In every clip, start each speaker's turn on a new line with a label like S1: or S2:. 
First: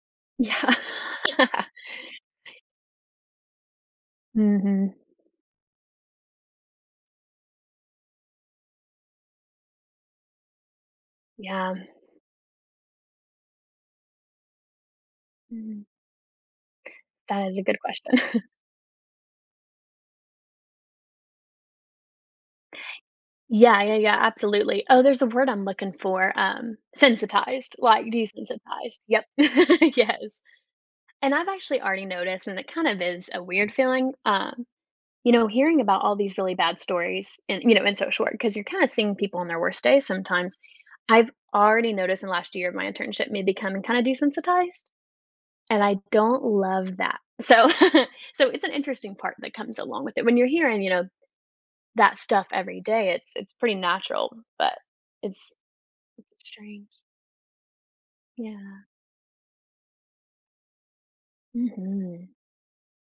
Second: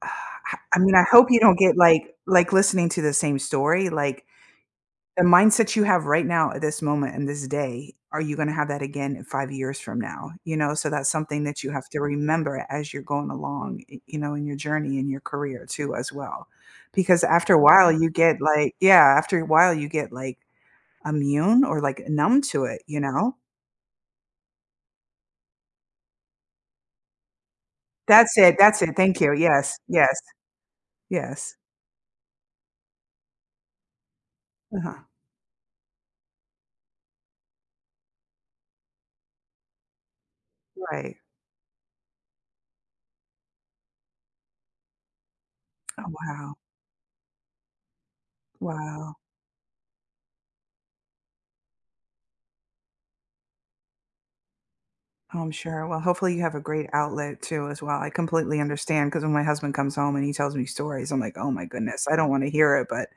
S1: I
S2: Yeah.
S1: I mean, I hope you don't get like like listening to the same story like.
S2: Mhm.
S1: The mindset you have right now at this moment in this day, are you gonna have that again in 5 years from now, you know, so that's something that you
S2: Yeah.
S1: have to remember as you're going along, y you know, in your journey in your career
S2: Mm.
S1: too as well, because
S2: That
S1: after a
S2: is a good
S1: while you get
S2: question.
S1: like Yeah, after a while you get like immune or like numb to it, you know.
S2: Yeah, yeah, yeah, absolutely. Oh, there's a word I'm looking for, um, sensitized, like
S1: That's it. That's it,
S2: desensitized,
S1: thank
S2: yep,
S1: you. Yes, yes.
S2: yes. And I've
S1: Yes.
S2: actually already noticed, and it kind of is a weird feeling, um,
S1: Uh-huh.
S2: you know, hearing about all these really bad stories and, you know, in social work, 'cause you're kinda seeing people on their worst days sometimes,
S1: Right.
S2: I've already noticed in the last year of my internship me becoming kinda desensitize, and I
S1: Oh
S2: don't
S1: wow.
S2: love that. So so it's an interesting
S1: Wow.
S2: part that comes along with it when you're hearing, you know, that stuff every day, it's it's pretty natural, but
S1: Oh, I'm
S2: it's
S1: sure, well,
S2: it's
S1: hopefully
S2: a
S1: you have a
S2: strange
S1: great outlet too as well, I completely
S2: Yeah.
S1: understand 'cause when my husband comes home and he tells me stories, I'm, like, "Oh my goodness, I
S2: Mhm.
S1: don't want to hear it," but,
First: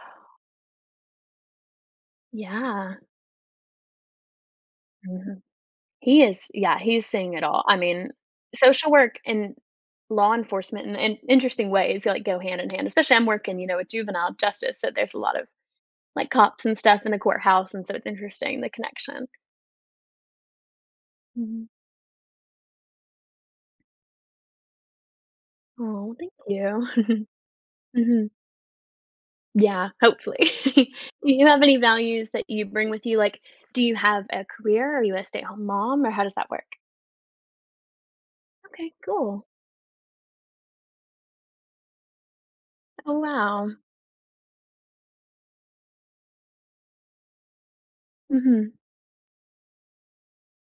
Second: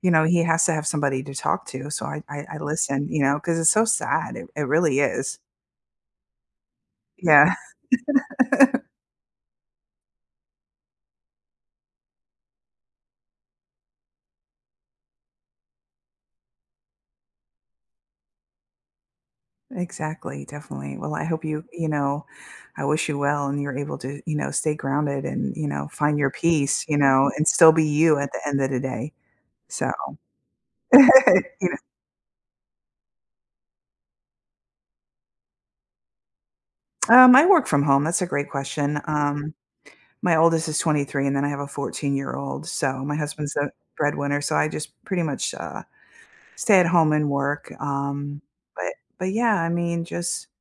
S1: you know, he has to have somebody to talk to, so I I I
S2: Yeah.
S1: listen, you know, 'cause it's so sad, it it really is.
S2: Mhm. He is, yeah, he's seeing it
S1: Yeah.
S2: all, I mean, social work and law enforcement in in interesting ways, like, go hand in hand, especially I'm working, you know, a juvenile justice, so there's a lot of, like, cops and stuff in the courthouse, and so it's interesting the connection.
S1: Exactly, definitely. Well, I hope you
S2: Mhm.
S1: you know, I wish you well and you're able to, you know, stay grounded and, you know,
S2: Oh,
S1: find your
S2: thank
S1: peace,
S2: you.
S1: you know, and still be you
S2: Mhm.
S1: at the end of the day.
S2: Yeah,
S1: So
S2: hopefully. Do you have
S1: You kn
S2: any values that you bring with you, like, do you have a career? Are you a stay-at-home mom? Or how does that work?
S1: Um, I work from home, that's a great
S2: Okay,
S1: question,
S2: cool.
S1: um, my oldest is 23 and then I have a 14-year-old, so my
S2: Oh
S1: husband's the
S2: wow.
S1: breadwinner, so I just pretty much, uh, stay at home and work, um,
S2: Mhm.
S1: but, but yeah, I mean, just